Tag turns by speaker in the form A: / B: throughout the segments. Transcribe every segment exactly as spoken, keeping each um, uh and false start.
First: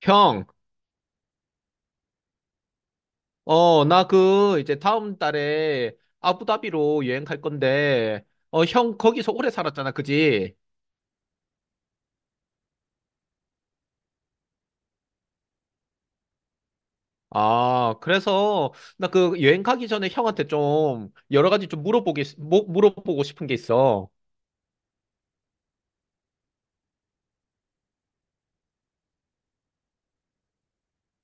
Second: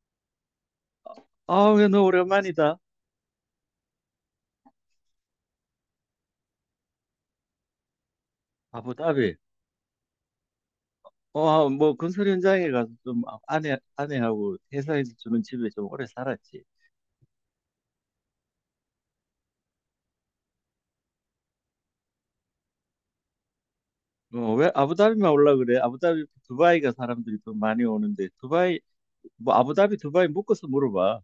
A: 형,
B: 아, 왜 너 오랜만이다.
A: 어, 나 그, 이제 다음 달에 아부다비로 여행 갈 건데, 어, 형 거기서
B: 아부다비.
A: 오래 살았잖아, 그지?
B: 어, 아, 뭐 건설 현장에 가서 좀 아- 아내 아내하고 회사에서 주는 집에 좀 오래 살았지.
A: 아, 그래서 나 그 여행 가기 전에 형한테 좀 여러 가지 좀 물어보기, 뭐- 물어보고 싶은 게 있어.
B: 어, 왜 아부다비만 올라 그래? 아부다비 두바이가 사람들이 좀 많이 오는데, 두바이 뭐 아부다비 두바이 묶어서 물어봐.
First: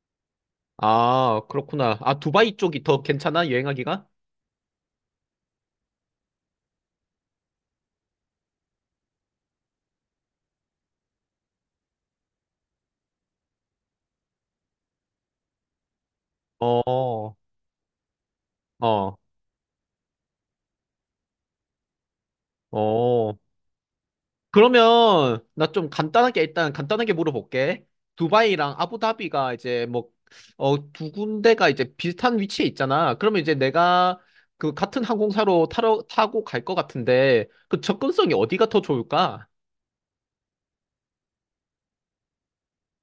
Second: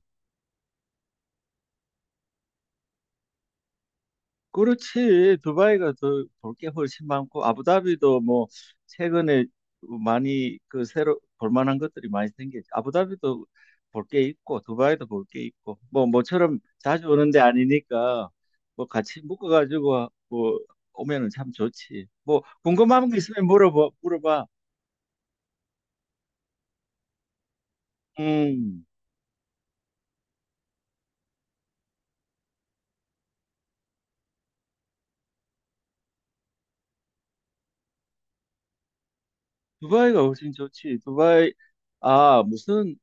A: 아, 그렇구나. 아, 두바이 쪽이 더 괜찮아, 여행하기가?
B: 그렇지. 두바이가 더 볼 게 훨씬 많고 아부다비도 뭐 최근에 많이 그 새로 볼 만한 것들이 많이 생겼지. 아부다비도 볼 게 있고 두바이도 볼 게 있고, 뭐 모처럼 자주 오는
A: 어,
B: 데 아니니까 뭐
A: 어,
B: 같이 묶어 가지고 뭐 오면은 참 좋지. 뭐 궁금한 거
A: 어.
B: 있으면 물어봐. 물어봐.
A: 그러면 나 좀 간단하게 일단 간단하게 물어볼게. 두바이랑
B: 음.
A: 아부다비가 이제 뭐, 어, 두 군데가 이제 비슷한 위치에 있잖아. 그러면 이제 내가 그 같은 항공사로 타러, 타고 갈 것 같은데 그 접근성이 어디가 더 좋을까?
B: 두바이가 훨씬 좋지. 두바이, 아, 무슨,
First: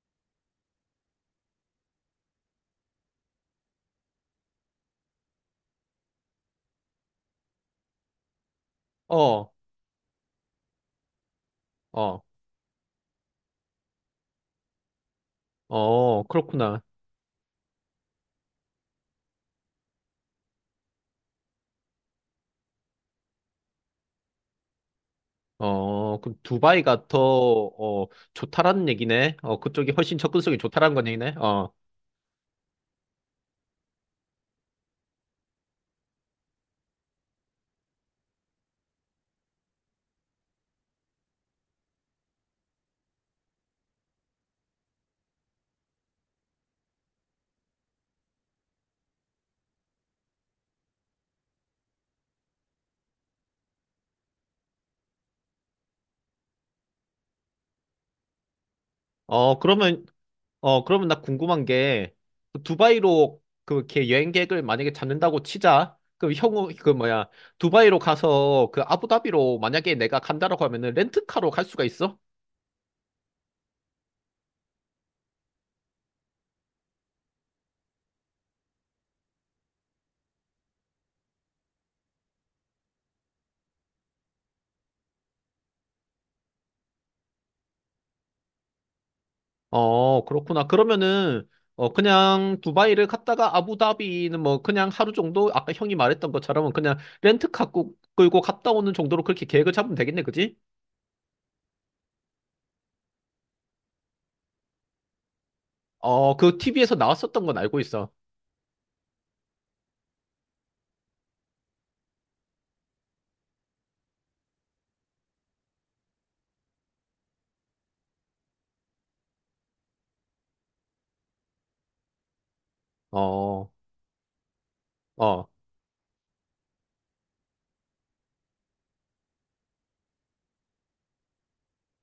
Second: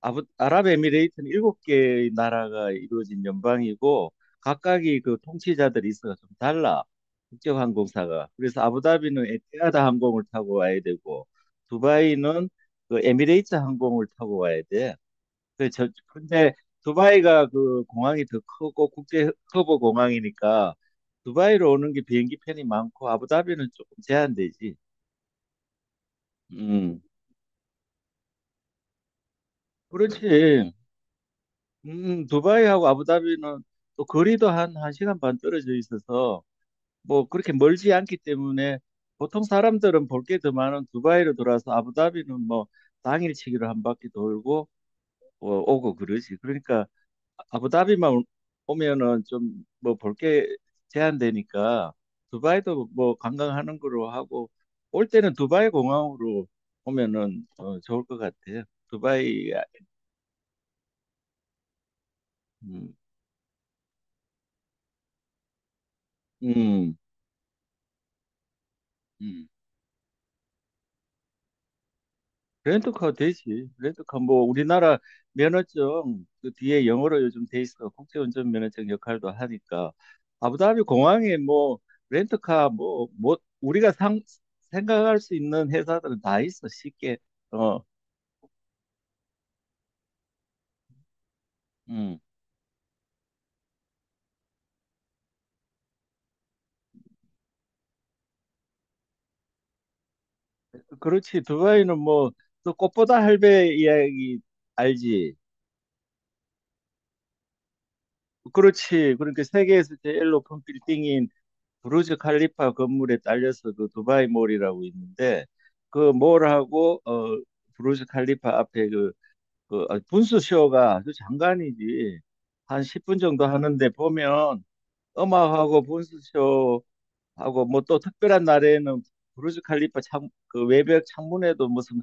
B: 아부, 아랍에미레이트는 일곱 개의 나라가 이루어진 연방이고, 각각이 그 통치자들 이스가 좀 달라. 국제항공사가. 그래서 아부다비는
A: 어,
B: 에티하드 항공을 타고 와야 되고,
A: 어,
B: 두바이는 그 에미레이트 항공을 타고 와야 돼. 그 저,
A: 어,
B: 근데
A: 그렇구나.
B: 두바이가 그 공항이 더 크고 국제 커버 공항이니까 두바이로 오는 게 비행기 편이 많고, 아부다비는 조금 제한되지.
A: 어, 그럼
B: 음.
A: 두바이가 더, 어, 좋다라는 얘기네. 어, 그쪽이 훨씬
B: 그렇지.
A: 접근성이 좋다라는 건 얘기네. 어,
B: 음, 두바이하고 아부다비는 또 거리도 한, 한 시간 반 떨어져 있어서 뭐 그렇게 멀지 않기 때문에 보통 사람들은 볼 게 더 많은 두바이로 돌아서 아부다비는 뭐 당일치기로 한 바퀴 돌고 어, 오고 그러지. 그러니까 아부다비만 오- 오면은 좀 뭐 볼 게 제한되니까 두바이도 뭐 관광하는 거로 하고 올 때는 두바이 공항으로 오면은 어, 좋을 것 같아요. 두바이,
A: 어, 그러면 어, 그러면 나 궁금한 게, 그
B: 음,
A: 두바이로 그걔 여행 계획을 만약에 잡는다고 치자. 그럼 형우, 그
B: 음,
A: 뭐야, 두바이로 가서 그
B: 음.
A: 아부다비로 만약에 내가 간다라고 하면은 렌트카로 갈 수가 있어?
B: 렌터카 되지. 렌터카 뭐 우리나라 면허증 그 뒤에 영어로 요즘 돼 있어. 국제운전 면허증 역할도 하니까 아부다비 공항에 뭐 렌터카 뭐 뭐 우리가 상 생각할 수 있는 회사들은 다 있어. 쉽게. 어,
A: 어, 그렇구나. 그러면은, 어,
B: 음.
A: 그냥 두바이를 갔다가 아부다비는 뭐 그냥 하루 정도? 아까 형이 말했던 것처럼 그냥 렌트카 꾸- 끌고 갔다 오는 정도로 그렇게 계획을 잡으면 되겠네, 그지?
B: 그렇지. 두바이는 뭐 또 꽃보다 할배 이야기 알지?
A: 어, 그 티비 나왔었던 건 알고 있어.
B: 그렇지. 그러니까 세계에서 제일 높은 빌딩인 부르즈 칼리파 건물에 딸려서 그 두바이 몰이라고 있는데, 그 몰하고 어 부르즈 칼리파 앞에 그, 그 아, 분수 쇼가 아주 장관이지. 한 십 분 정도
A: 어,
B: 하는데 보면
A: 어,
B: 음악하고 분수 쇼하고 뭐 또 특별한 날에는 부르즈 칼리파 창, 그 외벽 창문에도 무슨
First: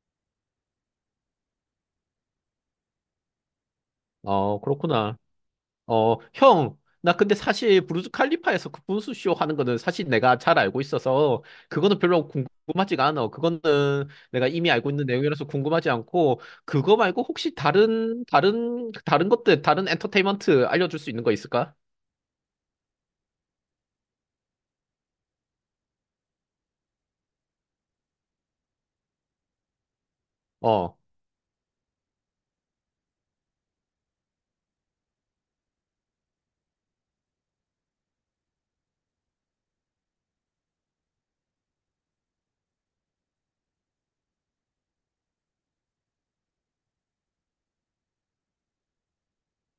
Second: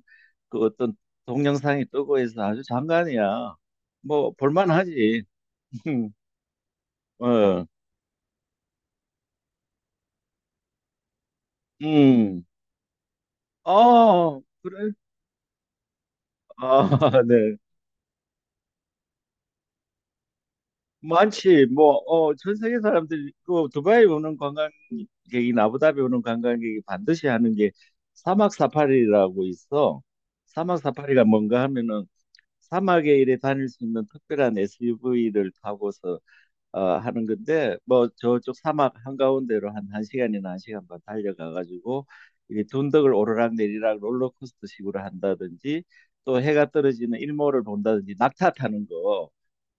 B: 그 어떤 동영상이 뜨고 해서 아주 장관이야. 뭐
A: 어, 그렇구나.
B: 볼만하지.
A: 어, 형, 나 근데
B: 어.
A: 사실 브루즈 칼리파에서 그 분수쇼 하는 거는 사실 내가 잘 알고 있어서 그거는 별로
B: 음.
A: 궁금하지가 않아. 그거는
B: 어.
A: 내가 이미 알고
B: 그래.
A: 있는 내용이라서 궁금하지 않고
B: 아,
A: 그거 말고 혹시
B: 네.
A: 다른 다른 다른 것들 다른 엔터테인먼트 알려줄 수 있는 거
B: 많지.
A: 있을까?
B: 뭐, 어, 전 세계 사람들이, 그, 두바이 오는 관광객이, 아부다비 오는 관광객이 반드시 하는 게 사막 사파리라고 있어. 사막
A: 어,
B: 사파리가 뭔가 하면은 사막에 이래 다닐 수 있는 특별한 에스유브이를 타고서 어, 하는 건데, 뭐, 저쪽 사막 한가운데로 한 1시간이나 한 시간 반 달려가가지고, 이 둔덕을 오르락내리락 롤러코스터 식으로 한다든지, 또 해가 떨어지는 일몰을 본다든지, 낙타 타는 거.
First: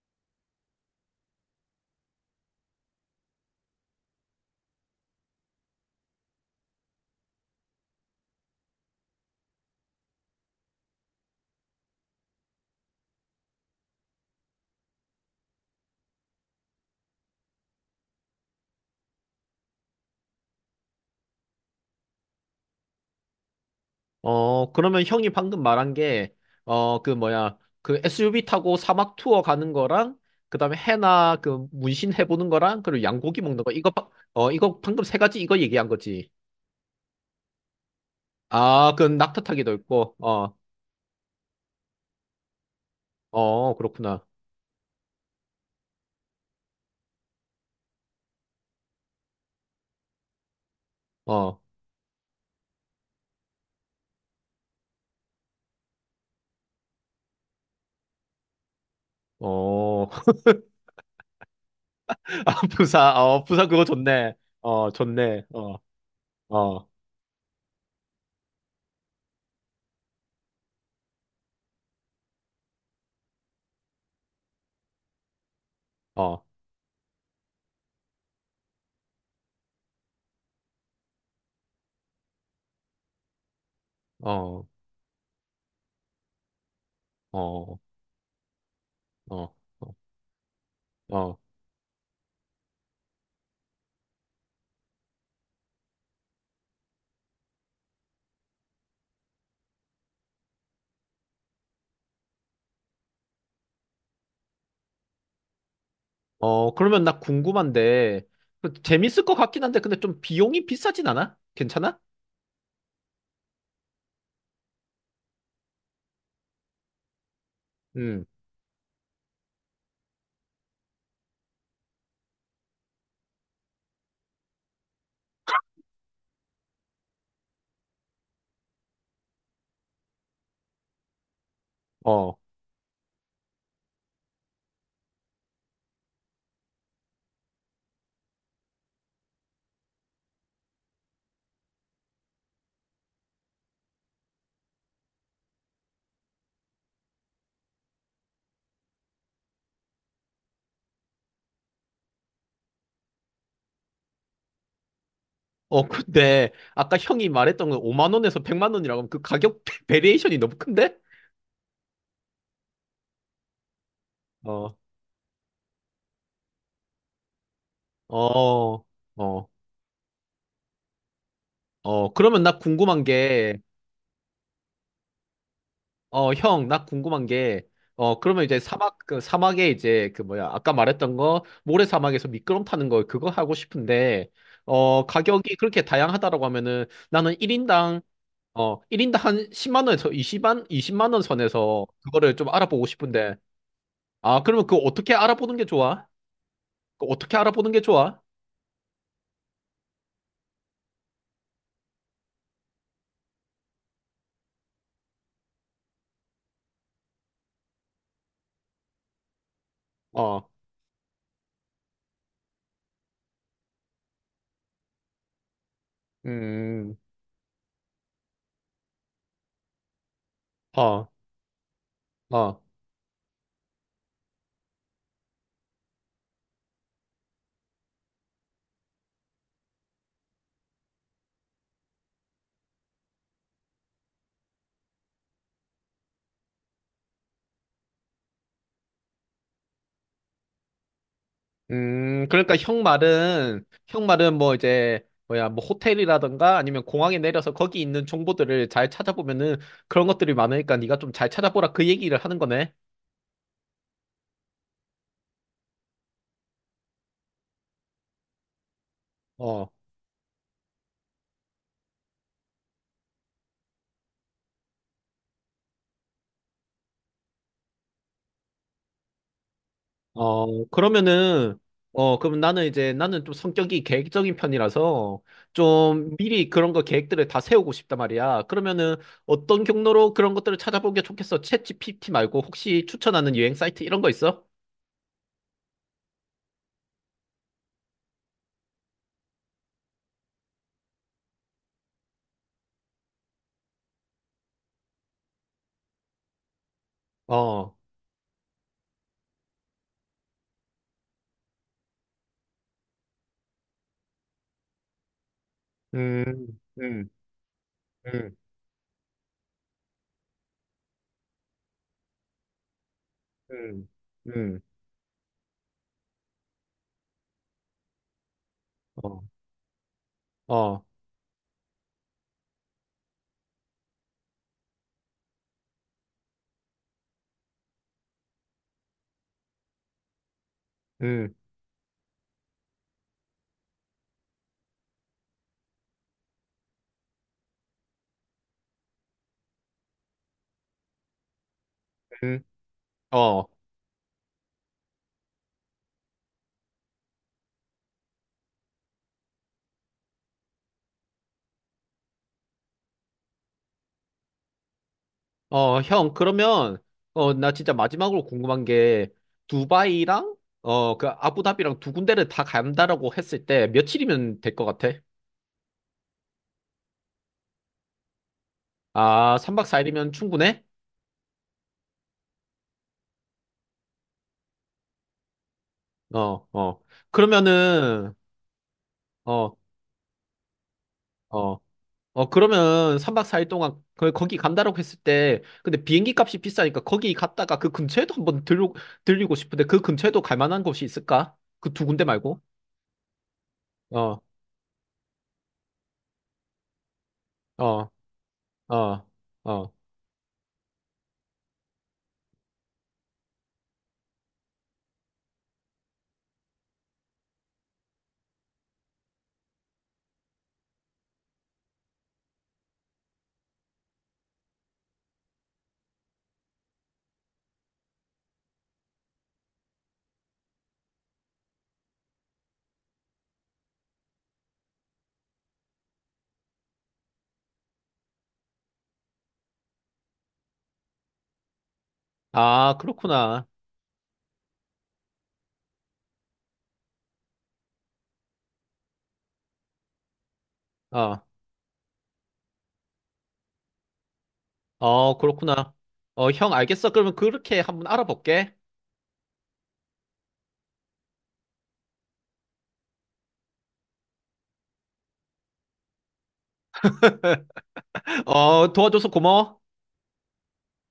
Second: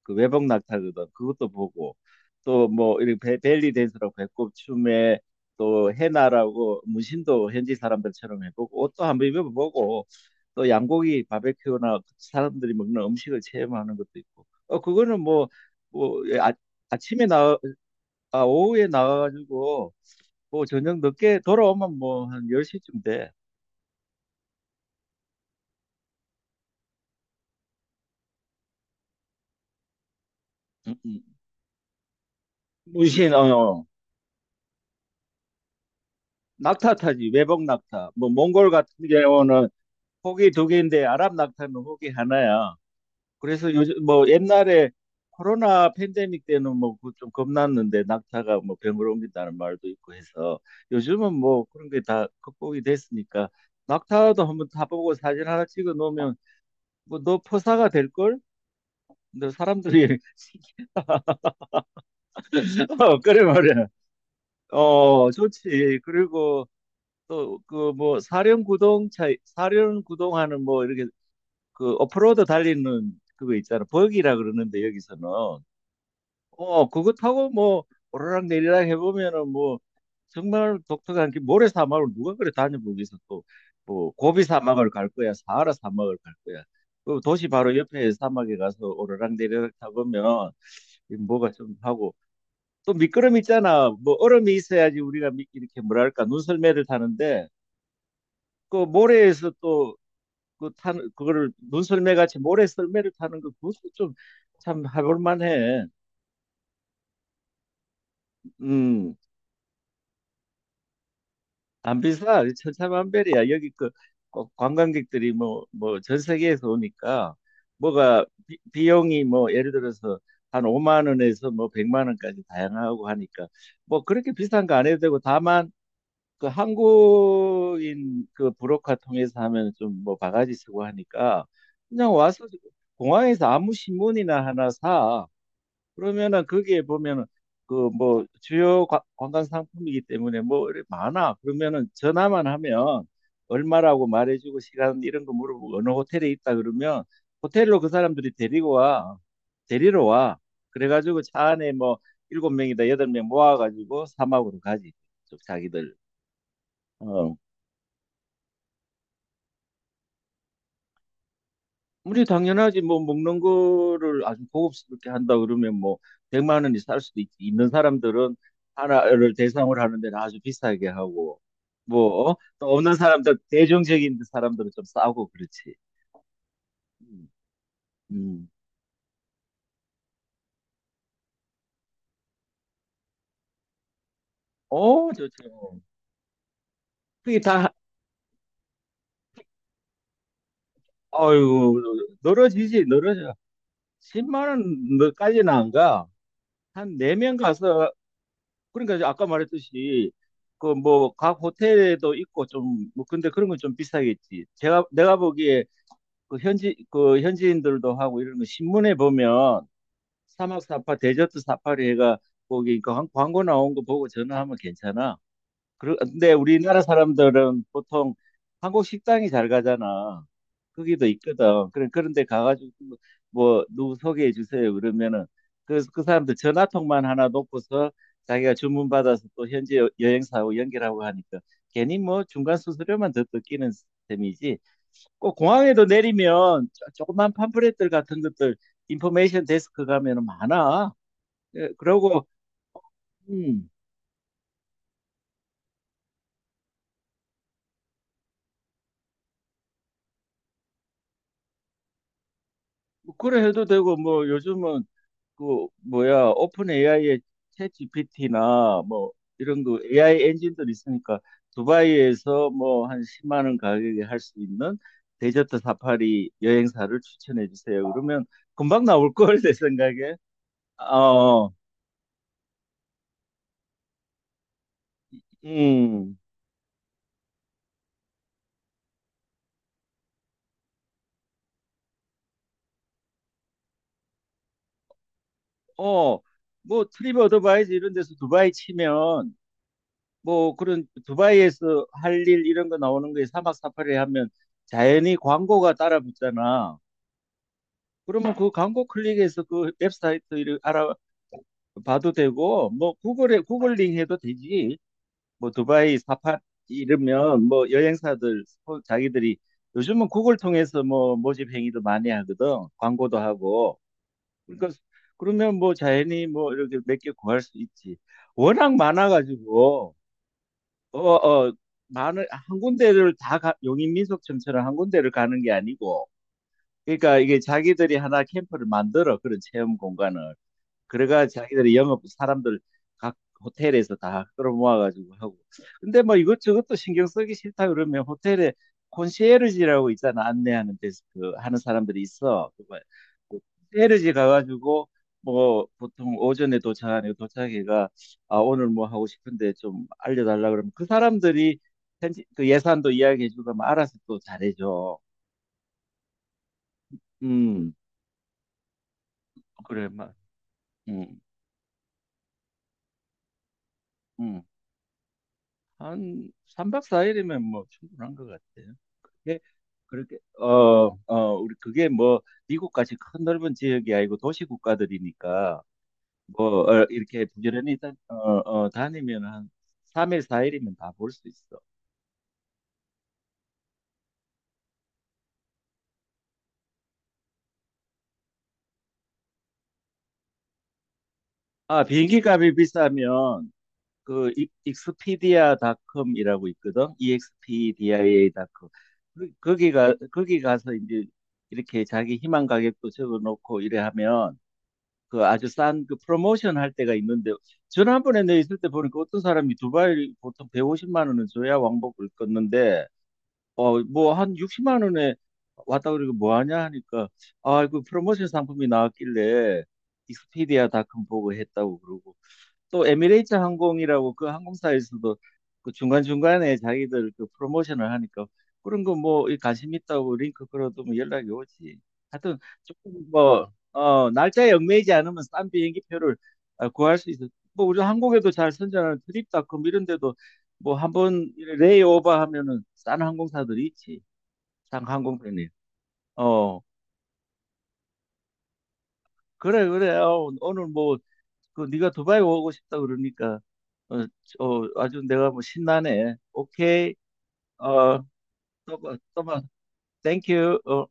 B: 그 외복 낙타거든. 그것도 보고 또 뭐 이렇게 벨리 댄스라고 배꼽 춤에 또 해나라고 문신도 현지 사람들처럼 해보고 옷도 한번 입어보고 또 양고기 바베큐나 사람들이 먹는 음식을 체험하는 것도 있고. 어 그거는 뭐뭐 예, 아, 아침에 나 아, 오후에 나가가지고 뭐 저녁 늦게 돌아오면 뭐 한 열 시쯤 돼.
A: 어, 그러면 형이 방금 말한 게 어, 그 뭐야, 그 에스유브이 타고 사막 투어 가는 거랑 그다음에
B: 음, 음.
A: 해나 그 문신 해보는 거랑 그리고
B: 문신 어,
A: 양고기 먹는 거
B: 어.
A: 이거 바- 어 이거 방금 세 가지 이거 얘기한 거지.
B: 낙타 타지 외복 낙타 뭐 몽골 같은
A: 아, 그 낙타
B: 경우는
A: 타기도 있고,
B: 호기
A: 어,
B: 두 개인데 아랍 낙타는 호기 하나야. 그래서
A: 어,
B: 요즘
A: 그렇구나.
B: 뭐 옛날에 코로나 팬데믹 때는 뭐 그 좀 겁났는데, 낙타가 뭐 병으로 옮긴다는 말도 있고 해서 요즘은
A: 어,
B: 뭐 그런 게 다 극복이 됐으니까 낙타도 한번 타보고 사진 하나 찍어 놓으면 뭐 너 포사가 될 걸? 근데
A: 어,
B: 사람들이
A: 아, 부사,
B: 어, 그래
A: 어, 부사 그거
B: 말이야.
A: 좋네. 어,
B: 어
A: 좋네. 어,
B: 좋지. 그리고
A: 어,
B: 또 그 뭐 사륜구동차 사륜구동하는 뭐 이렇게 그 오프로드 달리는 그거 있잖아. 버기라 그러는데 여기서는
A: 어,
B: 어 그거 타고 뭐 오르락 내리락 해보면은 뭐 정말 독특한 게 모래 사막을 누가 그래 다녀보기서 또뭐
A: 어,
B: 고비
A: 어,
B: 사막을 갈 거야 사하라 사막을 갈 거야. 그 도시 바로
A: 어,
B: 옆에 사막에 가서 오르락
A: 어,
B: 내리락 타보면 이
A: 어,
B: 뭐가 좀 하고 또 미끄럼 있잖아. 뭐 얼음이 있어야지 우리가 미- 이렇게 뭐랄까 눈썰매를 타는데 그 모래에서 또 그 타는 그거를 눈 썰매 같이 모래 썰매를 타는 거, 그것도 좀 참 해볼 만해.
A: 어, 그러면 나 궁금한데, 그
B: 음,
A: 재밌을 것 같긴 한데, 근데 좀 비용이 비싸진 않아? 괜찮아?
B: 안 비싸. 천차만별이야. 여기 그 꼭 관광객들이 뭐 뭐 전 세계에서 오니까 뭐가
A: 음,
B: 비, 비용이 뭐 예를 들어서 한 오만 원에서 뭐 백만 원까지 다양하고 하니까 뭐 그렇게 비싼 거 안 해도 되고, 다만 그 한국인 그 브로커 통해서 하면 좀 뭐 바가지 쓰고 하니까 그냥
A: 어.
B: 와서 공항에서 아무 신문이나 하나 사. 그러면은 거기에 보면은 그 뭐 주요 관- 관광 상품이기 때문에 뭐 이래 많아. 그러면은 전화만 하면 얼마라고 말해주고 시간 이런 거 물어보고 어느 호텔에 있다 그러면 호텔로 그 사람들이 데리고 와. 데리러 와. 그래가지고 차 안에 뭐 일곱 명이다 여덟 명 모아가지고 사막으로 가지. 좀
A: 어,
B: 자기들.
A: 근데, 아까 형이
B: 어.
A: 말했던 건 오만 원에서 백만 원이라고 하면 그 가격 베리에이션이 너무 큰데?
B: 우리 당연하지 뭐 먹는 거를 아주
A: 어,
B: 고급스럽게 한다 그러면 뭐 백만 원이 살 수도 있, 있는 사람들은
A: 어,
B: 하나를
A: 어,
B: 대상으로 하는 데는 아주 비싸게 하고
A: 어.
B: 뭐 어?
A: 그러면 나
B: 또 없는
A: 궁금한
B: 사람들
A: 게,
B: 대중적인 사람들은 좀 싸고 그렇지.
A: 어, 형, 나 궁금한
B: 음.
A: 게, 어, 그러면
B: 음.
A: 이제 사막, 그 사막에 이제 그 뭐야, 아까 말했던 거, 모래 사막에서 미끄럼 타는 거, 그거 하고 싶은데, 어,
B: 어,
A: 가격이
B: 좋죠.
A: 그렇게 다양하다라고 하면은 나는
B: 그게 다
A: 일인당, 어, 일인당 한 십만 원에서 20만, 이십만 원
B: 아이고
A: 선에서 그거를 좀
B: 늘어지지
A: 알아보고
B: 늘어져.
A: 싶은데, 아,
B: 십만
A: 그러면 그거 어떻게
B: 원까지는
A: 알아보는 게
B: 안 가.
A: 좋아?
B: 한
A: 그거
B: 네 명
A: 어떻게 알아보는 게
B: 가서.
A: 좋아?
B: 그러니까 이제 아까 말했듯이 그 뭐 각 호텔에도 있고 좀 뭐, 근데 그런 건 좀 비싸겠지. 제가 내가 보기에 그 현지 그 현지인들도 하고 이런 거 신문에 보면
A: 어,
B: 사막 사파 데저트 사파리 해가 거기 그 광- 광고 나온 거 보고 전화하면 괜찮아. 그런데 우리나라
A: 음,
B: 사람들은 보통 한국 식당이 잘 가잖아. 거기도
A: 어,
B: 있거든. 그래, 그런 그런데
A: 어.
B: 가가지고 뭐 뭐 누구 소개해 주세요. 그러면은 그, 그 사람들 전화통만 하나 놓고서 자기가 주문 받아서 또 현지 여- 여행사하고 연결하고 하니까 괜히 뭐 중간 수수료만 더 뜯기는 셈이지. 꼭 공항에도 내리면 조- 조그만 팜플렛들 같은 것들, 인포메이션 데스크 가면은 많아. 예,
A: 음,
B: 그러고
A: 그러니까 형 말은,
B: 음,
A: 형 말은 뭐 이제, 뭐야, 뭐 호텔이라든가 아니면 공항에 내려서 거기 있는 정보들을 잘 찾아보면은 그런 것들이 많으니까 네가 좀 잘 찾아보라 그 얘기를 하는 거네.
B: 뭐 그래 해도 되고 뭐 요즘은 그 뭐야 오픈 에이아이의 챗 지피티나 뭐 이런
A: 어,
B: 그 에이아이 엔진들이 있으니까 두바이에서 뭐 한 십만 원 가격에 할 수 있는 데저트 사파리 여행사를 추천해 주세요. 그러면 금방 나올 걸 내 생각에.
A: 어,
B: 아, 어,
A: 그러면은, 어, 그럼 나는 이제 나는 좀 성격이 계획적인 편이라서
B: 음,
A: 좀 미리 그런 거 계획들을 다 세우고 싶단 말이야. 그러면은 어떤 경로로 그런 것들을 찾아보는 게 좋겠어? 챗 지피티 말고 혹시 추천하는 여행 사이트 이런 거 있어?
B: 어, 뭐 트립 어드바이즈 이런 데서 두바이 치면 뭐 그런 두바이에서 할 일 이런 거 나오는 거에 사막 사파리 하면 자연히 광고가 따라 붙잖아.
A: 어,
B: 그러면 그 광고 클릭해서 그 웹사이트 를 알아봐도 되고 뭐 구글에 구글링 해도 되지. 뭐 두바이
A: 음,
B: 사파
A: 음,
B: 이러면 뭐
A: 음.
B: 여행사들 소- 자기들이 요즘은 구글 통해서 뭐 모집 행위도 많이 하거든. 광고도 하고
A: 음, 음,
B: 그러니까 그러면 뭐 자연히 뭐 이렇게 몇 개 구할 수 있지. 워낙
A: 어,
B: 많아가지고.
A: 어,
B: 어어 많은 한 군데를 다 가- 용인민속촌처럼 한 군데를 가는 게 아니고 그러니까 이게 자기들이 하나 캠프를 만들어 그런 체험 공간을, 그래가
A: 음,
B: 자기들이 영업 사람들 각 호텔에서 다 끌어모아가지고 하고. 근데 뭐 이것저것도 신경 쓰기 싫다 그러면 호텔에 콘시에르지라고 있잖아. 안내하는 데스크 하는 사람들이
A: 음,
B: 있어. 그뭐
A: 어,
B: 콘시에르지 가가지고 뭐 보통 오전에 도착하니까 도착해가 아 오늘 뭐 하고 싶은데 좀 알려달라 그러면 그 사람들이 현지- 그 예산도 이야기해주고 하면 알아서 또 잘해줘.
A: 어, 형, 그러면, 어, 나
B: 음,
A: 진짜 마지막으로 궁금한 게,
B: 그래, 막.
A: 두바이랑, 어, 그,
B: 음,
A: 아부다비랑 두 군데를 다 간다라고 했을 때, 며칠이면
B: 음.
A: 될 것 같아?
B: 한 삼 박 사 일이면 뭐 충분한 것 같아요.
A: 아,
B: 그게
A: 삼 박 사 일이면
B: 그렇게 어,
A: 충분해?
B: 어, 우리 그게 뭐 미국까지 큰 넓은 지역이 아니고 도시 국가들이니까
A: 어,
B: 뭐
A: 어.
B: 어, 이렇게 부지런히 다, 어,
A: 그러면은,
B: 어, 다니면 한
A: 어,
B: 삼 일 사 일이면 다 볼 수 있어.
A: 어, 어, 그러면 삼 박 사 일 동안, 그, 거기 간다라고 했을 때, 근데 비행기 값이 비싸니까 거기 갔다가 그 근처에도 한번 들르, 들리고 싶은데, 그 근처에도 갈 만한 곳이 있을까? 그
B: 아,
A: 두 군데
B: 비행기
A: 말고?
B: 값이 비싸면
A: 어,
B: 그 이- 익스피디아닷컴이라고 있거든.
A: 어,
B: 이엑스피디에이 닷 컴.
A: 어,
B: 그- 거기
A: 어.
B: 가 거기 가서 이제 이렇게 자기 희망 가격도 적어 놓고 이래 하면 그 아주 싼 그 프로모션 할 때가 있는데 지난번에 내 있을 때 보니까 어떤 사람이 두바이 보통 백오십만 원은 줘야 왕복을 껐는데 어 뭐 한 육십만 원에 왔다 그러고 뭐 하냐 하니까 아 그 프로모션 상품이 나왔길래 익스피디아 닷컴 보고 했다고 그러고, 또 에미레이트 항공이라고 그 항공사에서도 그 중간중간에 자기들 그 프로모션을 하니까 그런 거 뭐 관심 있다고 링크 걸어두면 연락이 오지. 하여튼
A: 아,
B: 조금
A: 그렇구나.
B: 뭐, 어, 날짜에 얽매이지 않으면 싼 비행기표를 아, 구할 수 있어. 뭐 우리 한국에도 잘 선전하는 트립닷컴 이런 데도 뭐
A: 어,
B: 한번 레이오버 하면은 싼 항공사들이 있지. 싼
A: 어,
B: 항공편이.
A: 그렇구나. 어, 형,
B: 어,
A: 알겠어. 그러면 그렇게 한번 알아볼게.
B: 그래, 그래. 어, 오늘 뭐 그 네가 두바이 오고 싶다 그러니까 어, 어 아주 내가 뭐 신나네. 오케이. 어,
A: 어,
B: 또 봐,
A: 도와줘서
B: 또
A: 고마워.
B: 봐.
A: 어.
B: 땡큐. 어.